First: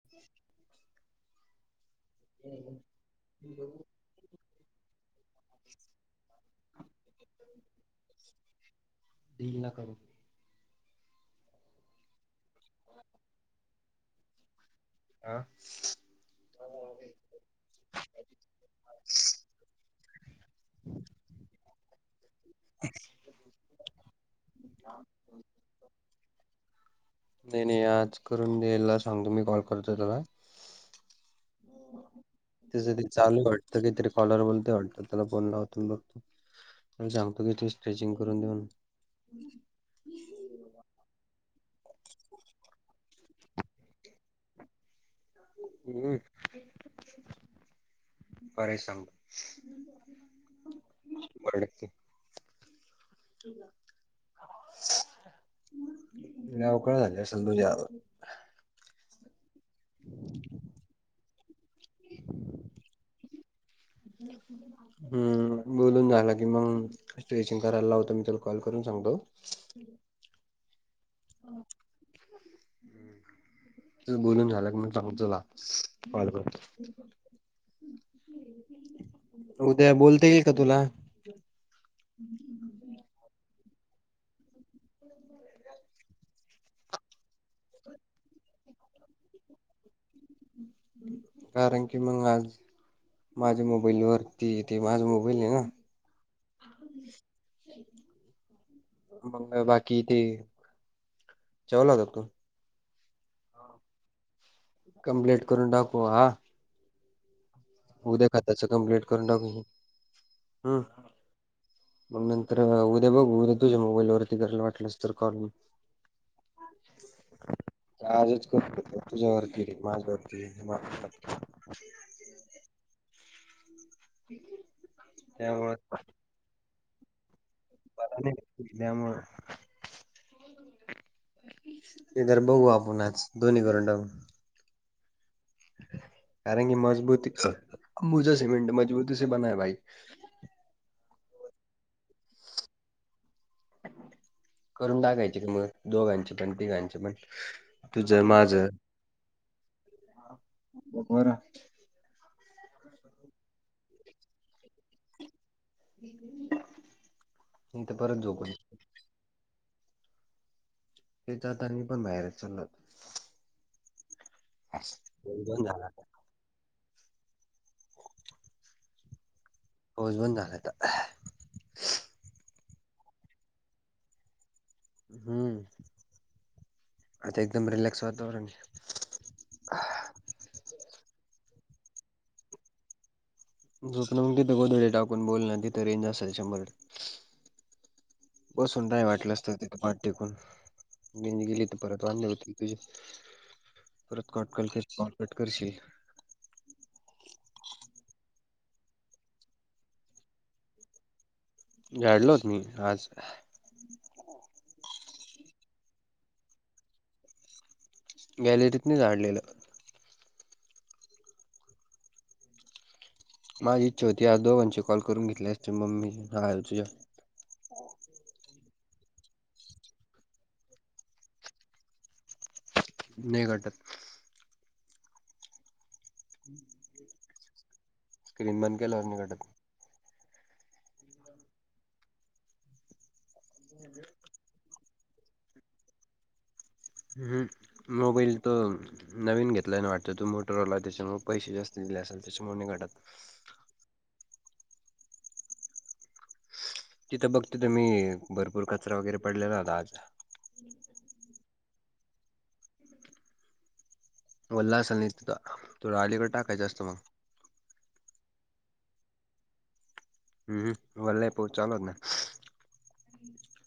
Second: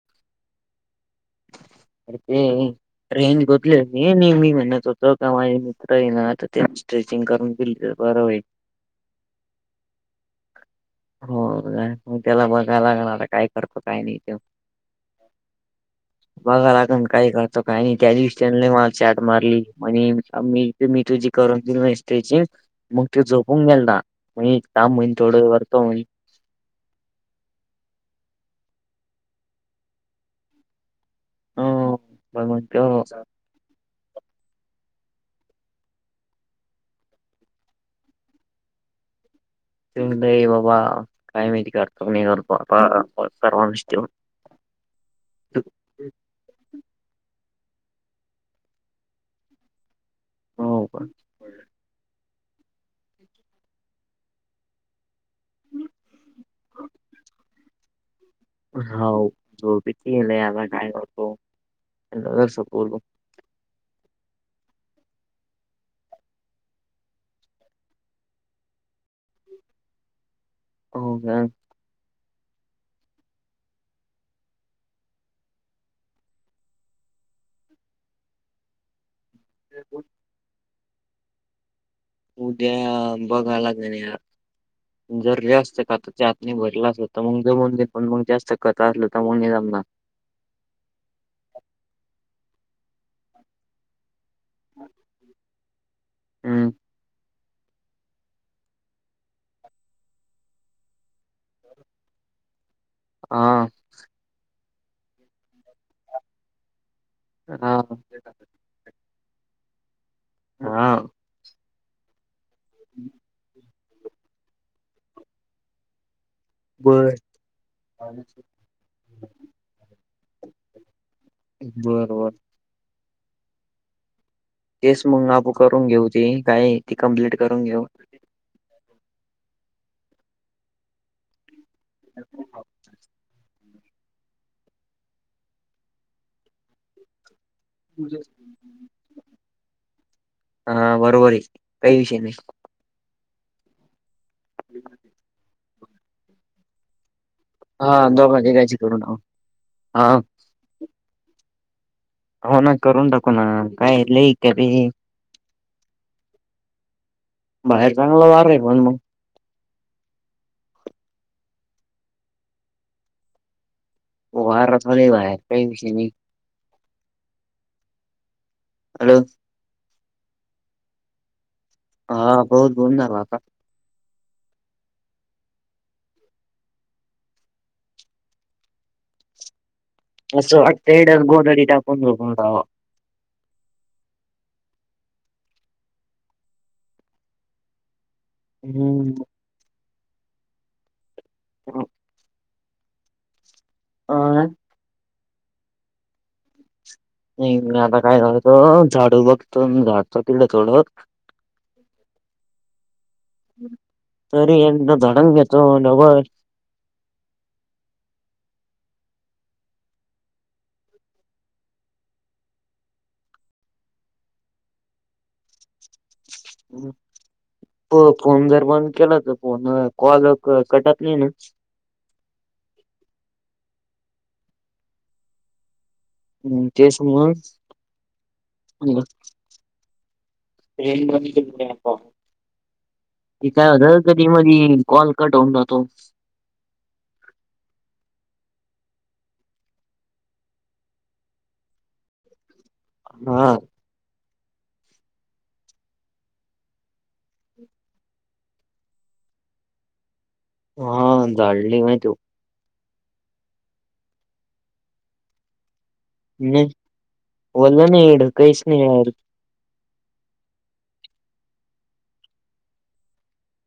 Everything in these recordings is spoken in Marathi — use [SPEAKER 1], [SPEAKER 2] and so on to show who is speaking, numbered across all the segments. [SPEAKER 1] [inaudible]
[SPEAKER 2] [unintelligible] [unintelligible] मी म्हणत होतो का माझे मित्र आहे ना तर ते स्ट्रेचिंग करून [unintelligible] बरं होईल.
[SPEAKER 1] देईल ना करून.
[SPEAKER 2] होय मग त्याला बघाय लागणार आहे काय करतो काय नाही ते.
[SPEAKER 1] आं?
[SPEAKER 2] बघाय लागण काय करतो काय नाही, त्या दिवशी त्यानं मला चॅट मारली [unintelligible] [unintelligible] मी तुझी करून दिली नाही स्टेचिंग मग तो झोपून [unintelligible] काम होईल तेवढं [unintelligible]
[SPEAKER 1] नाही नाही आज करून द्यायला सांगतो मी कॉल करतो त्याला.
[SPEAKER 2] [inaudible]
[SPEAKER 1] त्याचं
[SPEAKER 2] म्हणतो
[SPEAKER 1] ते चालू वाटतं [unintelligible] त्याला फोन लावतो आणि बघतो. आणि सांगतो की तुझी स्ट्रेचिंग करून दे म्हणून.
[SPEAKER 2] [unintelligible] ये बाबा काय माहिती करतो की नाही करतो आता [unintelligible]
[SPEAKER 1] [inaudible]
[SPEAKER 2] हो का
[SPEAKER 1] [inaudible] लवकर झाली असेल तुझी [unintelligible]
[SPEAKER 2] [unintelligible]
[SPEAKER 1] [inaudible] हम्म बोलून झालं की मग स्ट्रेचिंग करायला लावतो मी त्याला कॉल करून सांगतो.
[SPEAKER 2] हो का?
[SPEAKER 1] तुझं बोलून झालं की मी सांगतो [unintelligible] कॉल करतो. उद्या बोलता येईल का तुला?
[SPEAKER 2] उद्या बघायला [unintelligible] जर जास्त [unintelligible] तर आतने भरलं असल तर मग [unintelligible] पण मग जास्त [unintelligible]
[SPEAKER 1] कारण की मग आज माझ्या मोबाईलवरती ते माझं मोबाईल
[SPEAKER 2] हम्म
[SPEAKER 1] [unintelligible] मंग बाकी ते जेवला का तू?
[SPEAKER 2] हां.
[SPEAKER 1] कंप्लेट करून टाकू आ.
[SPEAKER 2] हा
[SPEAKER 1] उद्या [unintelligible] त्याचं कंप्लेंट करून टाकू. हम्
[SPEAKER 2] हां.
[SPEAKER 1] मग नंतर उद्या बघू उद्या तुझ्या मोबाईलवरती करायला वाटलंस तर कॉल मग.
[SPEAKER 2] बर
[SPEAKER 1] आजच [unintelligible] तुझ्यावरती माझ्यावरती [unintelligible]
[SPEAKER 2] बर बर.
[SPEAKER 1] [inaudible]
[SPEAKER 2] तेच मग [unintelligible]
[SPEAKER 1] त्यामुळे
[SPEAKER 2] करून घेऊ ते काय ती कंप्लीट करून घेऊ.
[SPEAKER 1] [unintelligible] [unintelligible] बघू आपण आज दोन्ही करून टाकू. कारण की मजबूती अंबुजा सीमेंट मजबूती से बना हैं भाई.
[SPEAKER 2] हां बरोबर आहे काही विषय नाही.
[SPEAKER 1] [inaudible] करून टाकायचे की मग, दोघांचे पण तिघांचे पण.
[SPEAKER 2] हा
[SPEAKER 1] तुझं
[SPEAKER 2] दोघा
[SPEAKER 1] माझं
[SPEAKER 2] तिघांचे करुणा हा.
[SPEAKER 1] [unintelligible]
[SPEAKER 2] हो ना करून टाकू ना, काय लै [unintelligible]
[SPEAKER 1] [inaudible]
[SPEAKER 2] बाहेर
[SPEAKER 1] तर परत
[SPEAKER 2] चांगल वार
[SPEAKER 1] झोपून
[SPEAKER 2] आहे पण मगं.
[SPEAKER 1] तेच आता मी पण बाहेर चाल.
[SPEAKER 2] [unintelligible]
[SPEAKER 1] बंद
[SPEAKER 2] काय
[SPEAKER 1] झाला
[SPEAKER 2] विषय
[SPEAKER 1] आता
[SPEAKER 2] नाही.
[SPEAKER 1] [inaudible]
[SPEAKER 2] हॅलो.
[SPEAKER 1] पाऊस बंद झाला का.
[SPEAKER 2] हा पाऊस बंद झाला आता.
[SPEAKER 1] हम्म आता एकदम रिलेॅक्स वातावरण ये.
[SPEAKER 2] असं वाटतंय, ढग गोधडी टाकून झोपून जावं.
[SPEAKER 1] झोप मग तिथं गोधडे टाकून बोल ना, तिथं रेंज असल शंभर टक्के. बसून राय
[SPEAKER 2] हम्म
[SPEAKER 1] वाटलंस तर तिथं, पाठ टेकून रेंज गेली तर परत वांदे होतील. तुझ
[SPEAKER 2] अ
[SPEAKER 1] परत कॉट कट, कर कॉट कट करशील.
[SPEAKER 2] नाही आता काय तर [unintelligible]
[SPEAKER 1] झाडलं होतं मी आज.
[SPEAKER 2] अरे एकदा झाडून घेतो डबल.
[SPEAKER 1] गॅलरीत नाही झाडलेलं. माझी इच्छा होती. आज दोघांनची कॉल करून घेतली असती मम्मी [unintelligible] तुझ्या.
[SPEAKER 2] प फोन जर बंद केला तर फोन कॉल कटतली नाही ना.
[SPEAKER 1] नाही [unintelligible]
[SPEAKER 2] हम तेच मगं.
[SPEAKER 1] स्क्रीन बंद केल्यावर नाही गटत.
[SPEAKER 2] ते काय होतं, कधी मधी. कॉल कट होऊन जातो.
[SPEAKER 1] हम मोबाईल तो. नवीन घेतला नाही वाटतं. तू मोटरवालय त्यांच्यामुळे पैसे जास्त दिले असेल, त्यांच्यामुळे नाही घाटत.
[SPEAKER 2] हां.
[SPEAKER 1] तिथं बघतो तर, मी भरपूर कचरा वगैरे पडलेला होता आज.
[SPEAKER 2] हा झाडली नाही तो.
[SPEAKER 1] वल्ल‌ आसंल तो आलीकडे.
[SPEAKER 2] नाही [unintelligible]
[SPEAKER 1] हम्म भले पोट चाललं ना.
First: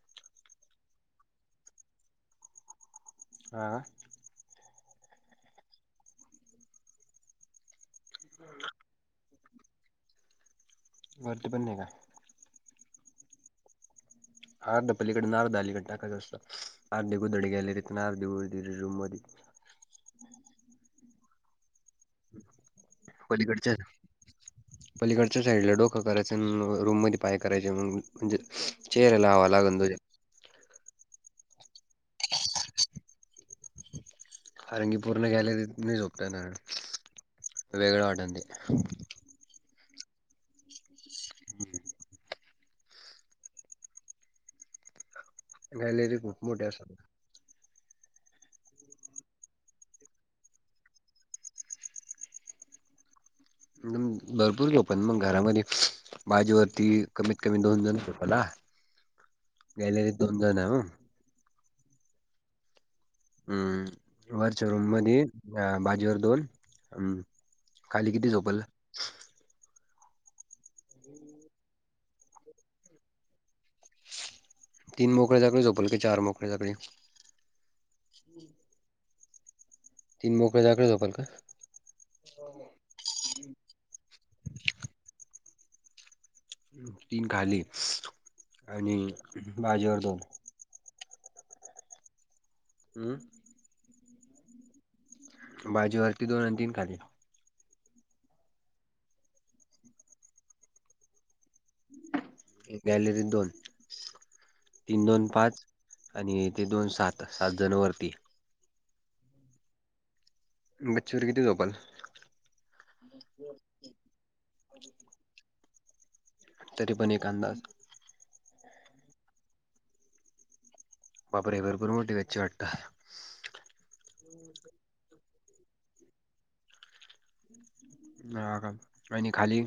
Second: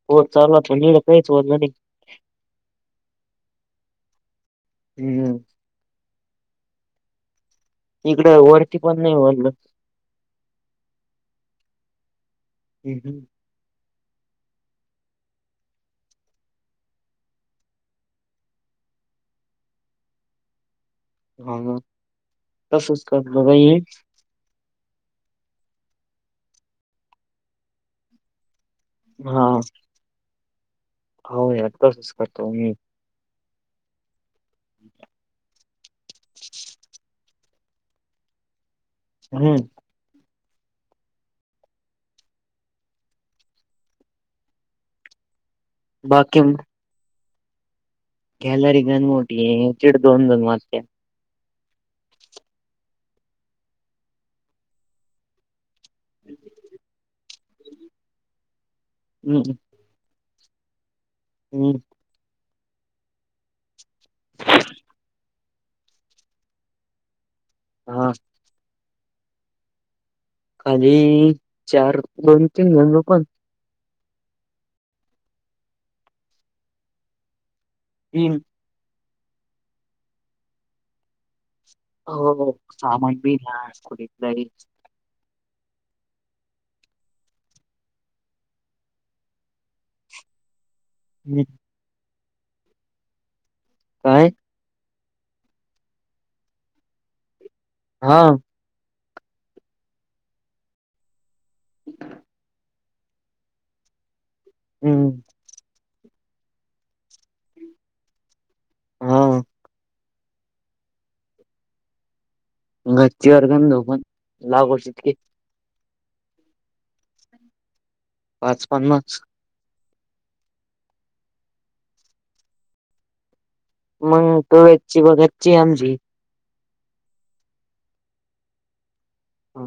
[SPEAKER 2] [unintelligible]
[SPEAKER 1] हा.
[SPEAKER 2] हम्. इकडं वरती पण नाही म्हणलं.
[SPEAKER 1] वरती पण नाही काय.
[SPEAKER 2] अम हम.
[SPEAKER 1] [unintelligible]
[SPEAKER 2] हा ना. तसच करतो बाई
[SPEAKER 1] पलीकडच्या. पलीकडच्या साईडला डोकं करायचं अन्, रूम मध्ये पाय करायचे म्हणजे. चेहऱ्याल
[SPEAKER 2] हा
[SPEAKER 1] लावाव लागलं तुझ्या.
[SPEAKER 2] हो यातच करतो मी.
[SPEAKER 1] फरंगीपूर्ण [unintelligible] गेलेरी नाही झोपत वेगळं वाटण ते
[SPEAKER 2] हम्
[SPEAKER 1] गॅलेरी
[SPEAKER 2] बाकी
[SPEAKER 1] खूप मोठ्या असतात.
[SPEAKER 2] कॅलरी गण मोठी आहे दीड, दोन, दोन वाजत्यात.
[SPEAKER 1] भरपूर लोकं आहेत मग घरामध्ये. भाजी होती. कमीत कमी दोन, दोन, रुपयाला.
[SPEAKER 2] हम्म.
[SPEAKER 1] गॅलरीत दोन जण हं.
[SPEAKER 2] हम्
[SPEAKER 1] हम्म वरच्या रूम मधि अ बाजेवर दोन हम्.
[SPEAKER 2] हा
[SPEAKER 1] खाली किती? झोपल
[SPEAKER 2] खाली चार, दोन, तीन, जण झोपणं.
[SPEAKER 1] तीन मोकळे झाकळे झोपलं की चार मोकळे झोकळे.
[SPEAKER 2] तीन.
[SPEAKER 1] तीन मोकळे चाकळे झोपण का?
[SPEAKER 2] हो सामान बीना कुठं तरी-
[SPEAKER 1] तीन खाली आणि बाजीवर दोन.
[SPEAKER 2] मी.
[SPEAKER 1] हम.
[SPEAKER 2] काय?
[SPEAKER 1] बाजीवरती दोन आणि तीन खाली.
[SPEAKER 2] हा.
[SPEAKER 1] गॅलेरी दोन, तीन,
[SPEAKER 2] हम्म
[SPEAKER 1] दोन, पाच. आणि ते दोन, सात, सात जण वरती.
[SPEAKER 2] हा.
[SPEAKER 1] गच्छीवर किती? झोपाल
[SPEAKER 2] गच्ची वर गंज झोपून लागू शतके.
[SPEAKER 1] तरीपण एक अंदाज.
[SPEAKER 2] पाच, पन्नास.
[SPEAKER 1] बापरे! भरपूर मोठी गच्ची आहे वाटतं.
[SPEAKER 2] मग तूयाशी गच्ची आमची.
[SPEAKER 1] ह का आणि खाली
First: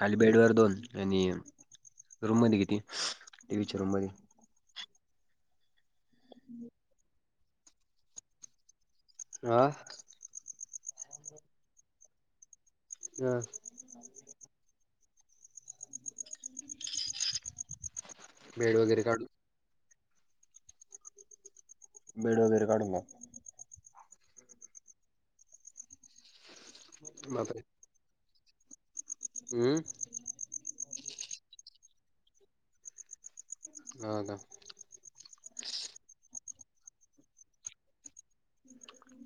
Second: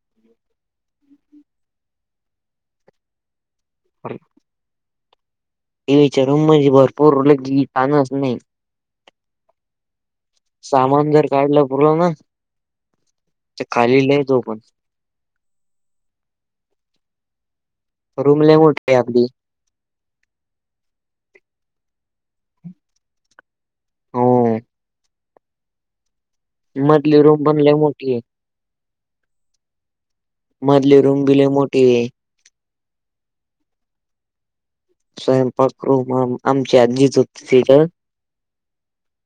[SPEAKER 1] खाली- बेड वर दोन आणि रूम मध्ये किती? टीव्हीच्या रूम मध्ये.
[SPEAKER 2] टीव्हीच्या रूम मध्ये भरपूर ताणच नाही.
[SPEAKER 1] हा.
[SPEAKER 2] सामान जर काढलं पुर्ण ना.
[SPEAKER 1] तर [unintelligible]
[SPEAKER 2] खाली लय झोपण. रूम लय
[SPEAKER 1] बेड
[SPEAKER 2] मोठी आहे
[SPEAKER 1] वगैरे काढून
[SPEAKER 2] आपली.
[SPEAKER 1] बेड वगैरे काढू मग.
[SPEAKER 2] हो. मधली रूम पण
[SPEAKER 1] बापरे
[SPEAKER 2] लय मोठी आहे.
[SPEAKER 1] हम्म
[SPEAKER 2] मधली रूम बि लय मोठी आहे.
[SPEAKER 1] [inaudible]
[SPEAKER 2] स्वयंपाक रूम आमची आजी झोपती तिथं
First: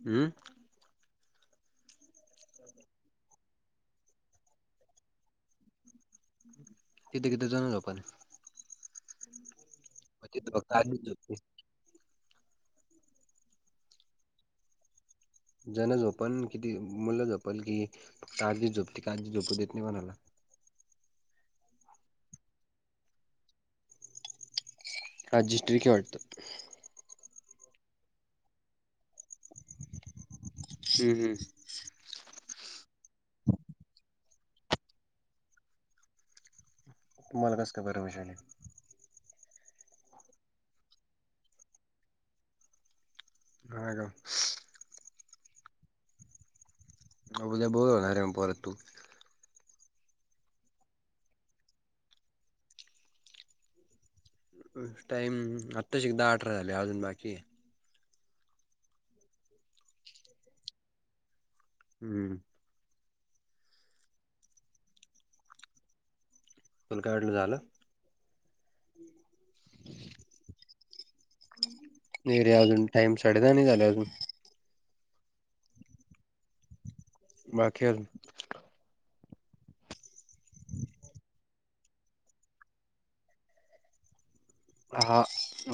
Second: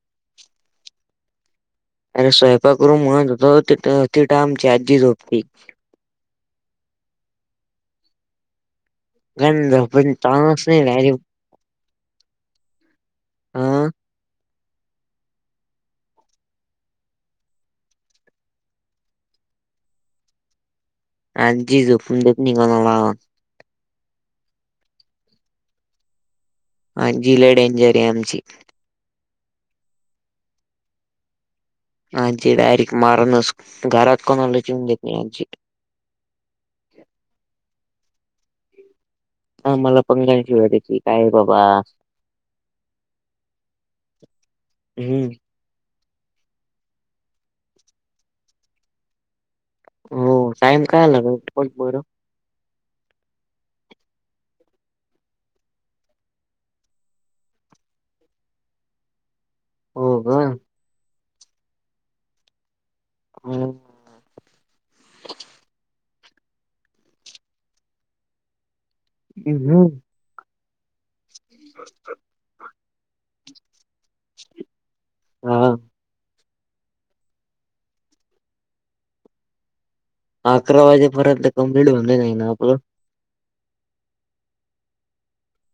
[SPEAKER 1] हम्म
[SPEAKER 2] अरे स्वयंपाक रूम म्हणत होतो तिथं आमची आजी झोपती.
[SPEAKER 1] तिथं किती जण झोपता
[SPEAKER 2] गंज झोपा
[SPEAKER 1] तिथे
[SPEAKER 2] ताणच
[SPEAKER 1] फक्त
[SPEAKER 2] नाही
[SPEAKER 1] आजीच
[SPEAKER 2] रे
[SPEAKER 1] झोपते.
[SPEAKER 2] हा
[SPEAKER 1] जाण झोपल किती मुललं झोपल की काळजी झोपते झोपू नाही कोणाला
[SPEAKER 2] आणखी झोपू देत नाही कोणाला.
[SPEAKER 1] आजी स्टिक हाय वाटतं
[SPEAKER 2] आजी लय डेंजर आहे आमची.
[SPEAKER 1] हम्म हम्म.
[SPEAKER 2] आजी डायरेक्ट मारण च घरात कोणालाच येऊ देत नाही आजी.
[SPEAKER 1] तुम्हाला कसं काय बरं वाटायलय
[SPEAKER 2] हा मला पण काळजी वाटायची काय बाबा.
[SPEAKER 1] हा का
[SPEAKER 2] हम्म.
[SPEAKER 1] अ उद्या बोर होणार आहे म परत तू.
[SPEAKER 2] हो टाइम काय झाला बग बरं.
[SPEAKER 1] टाइम आता शी दहा अठरा अजून बाकी आहे.
[SPEAKER 2] हो का.
[SPEAKER 1] हम्म.
[SPEAKER 2] [unintelligible]
[SPEAKER 1] मग काय अडलं झालं.
[SPEAKER 2] हम्म हम्म.
[SPEAKER 1] नाही रे अजून टाइम साडे दहा नाही झाले अजून.
[SPEAKER 2] हा.
[SPEAKER 1] बाकी अजून.
[SPEAKER 2] अकरा वाजेपर्यंत कंप्लीट बनले नाही ना आपलं.
[SPEAKER 1] हा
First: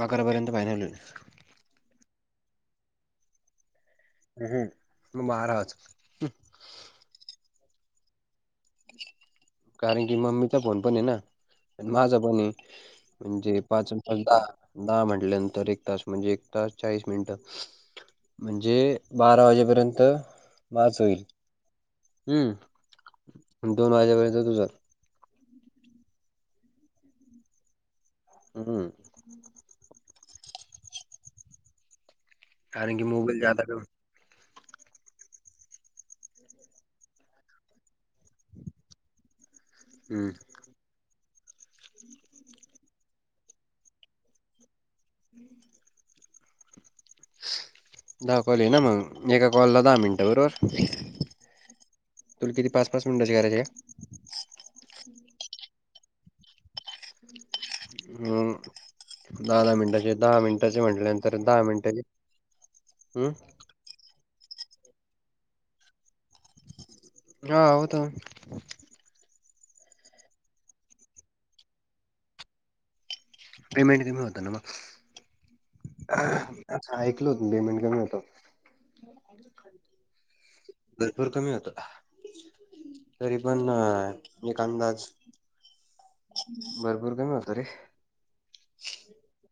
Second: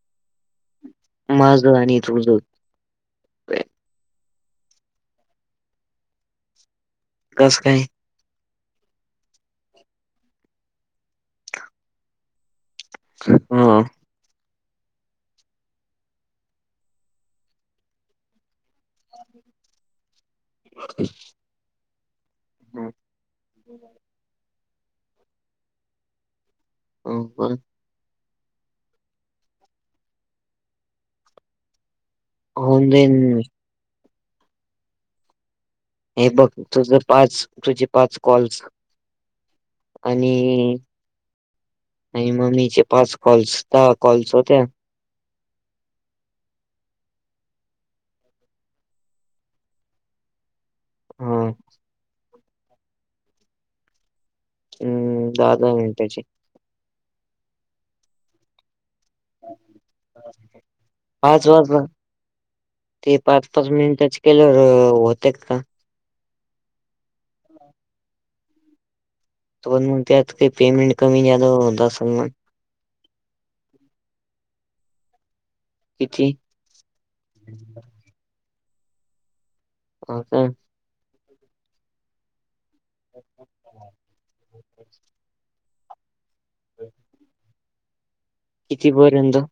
[SPEAKER 1] अकरापर्यंत फायनल होईल.
[SPEAKER 2] माझं आणि तुझं.
[SPEAKER 1] हम्म बारा वाज
[SPEAKER 2] कस काय.
[SPEAKER 1] कारण की मम्मीचा फोन पण आहे ना आणि माझं पण म्हणजे
[SPEAKER 2] हा
[SPEAKER 1] पाच अण पाच दहा दहा म्हटल्यानंतर एक तास म्हणजे एक तास चाळीस मिनिटं. म्हणजे बारा वाजेपर्यंत माझं होइल. हम्म दोन वाजेपर्यंत तुझं.
[SPEAKER 2] [inaudible]
[SPEAKER 1] हम्म.
[SPEAKER 2] होऊन
[SPEAKER 1] कारण की
[SPEAKER 2] जाईन
[SPEAKER 1] मोबाईल जादा घेऊन.
[SPEAKER 2] हे बघ तुझ पाच तुझे पाच कॉल्स
[SPEAKER 1] हम्म
[SPEAKER 2] आणि आणि मम्मीचे पाच कॉल्स दहा कॉल्स होत्यात.
[SPEAKER 1] [unintelligible] दहा कॉल ये ना मग एका कॉल ला दहा मिनटं बरोबर.
[SPEAKER 2] हम्म.
[SPEAKER 1] तुला किती पाच पाच मिनटाचे करायचे आहे?
[SPEAKER 2] हम्म दहा दहा मिनिटाची.
[SPEAKER 1] हम्म. दहा दहा मिनिटाचे दहा मिनिटाचे म्हटल्यानंतर
[SPEAKER 2] पाच
[SPEAKER 1] दहा
[SPEAKER 2] वाजता
[SPEAKER 1] मिनटाचे.
[SPEAKER 2] ते
[SPEAKER 1] हं?
[SPEAKER 2] पाच पाच मिनिटाची केल्यावर होत्यात का?
[SPEAKER 1] हा होतात.
[SPEAKER 2] मग त्यात पेमेंट काय कमी जादा होत असेल मग.
[SPEAKER 1] पेमेंट कमी होतं ना मग.
[SPEAKER 2] किती?
[SPEAKER 1] असं ऐकलो होतो मी पेमेंट कमी होतं.
[SPEAKER 2] हो काय?
[SPEAKER 1] भरपूर कमी होतं. तरी पण एक अंदाज भरपूर कमी होत रे.
[SPEAKER 2] कितीपर्यंत?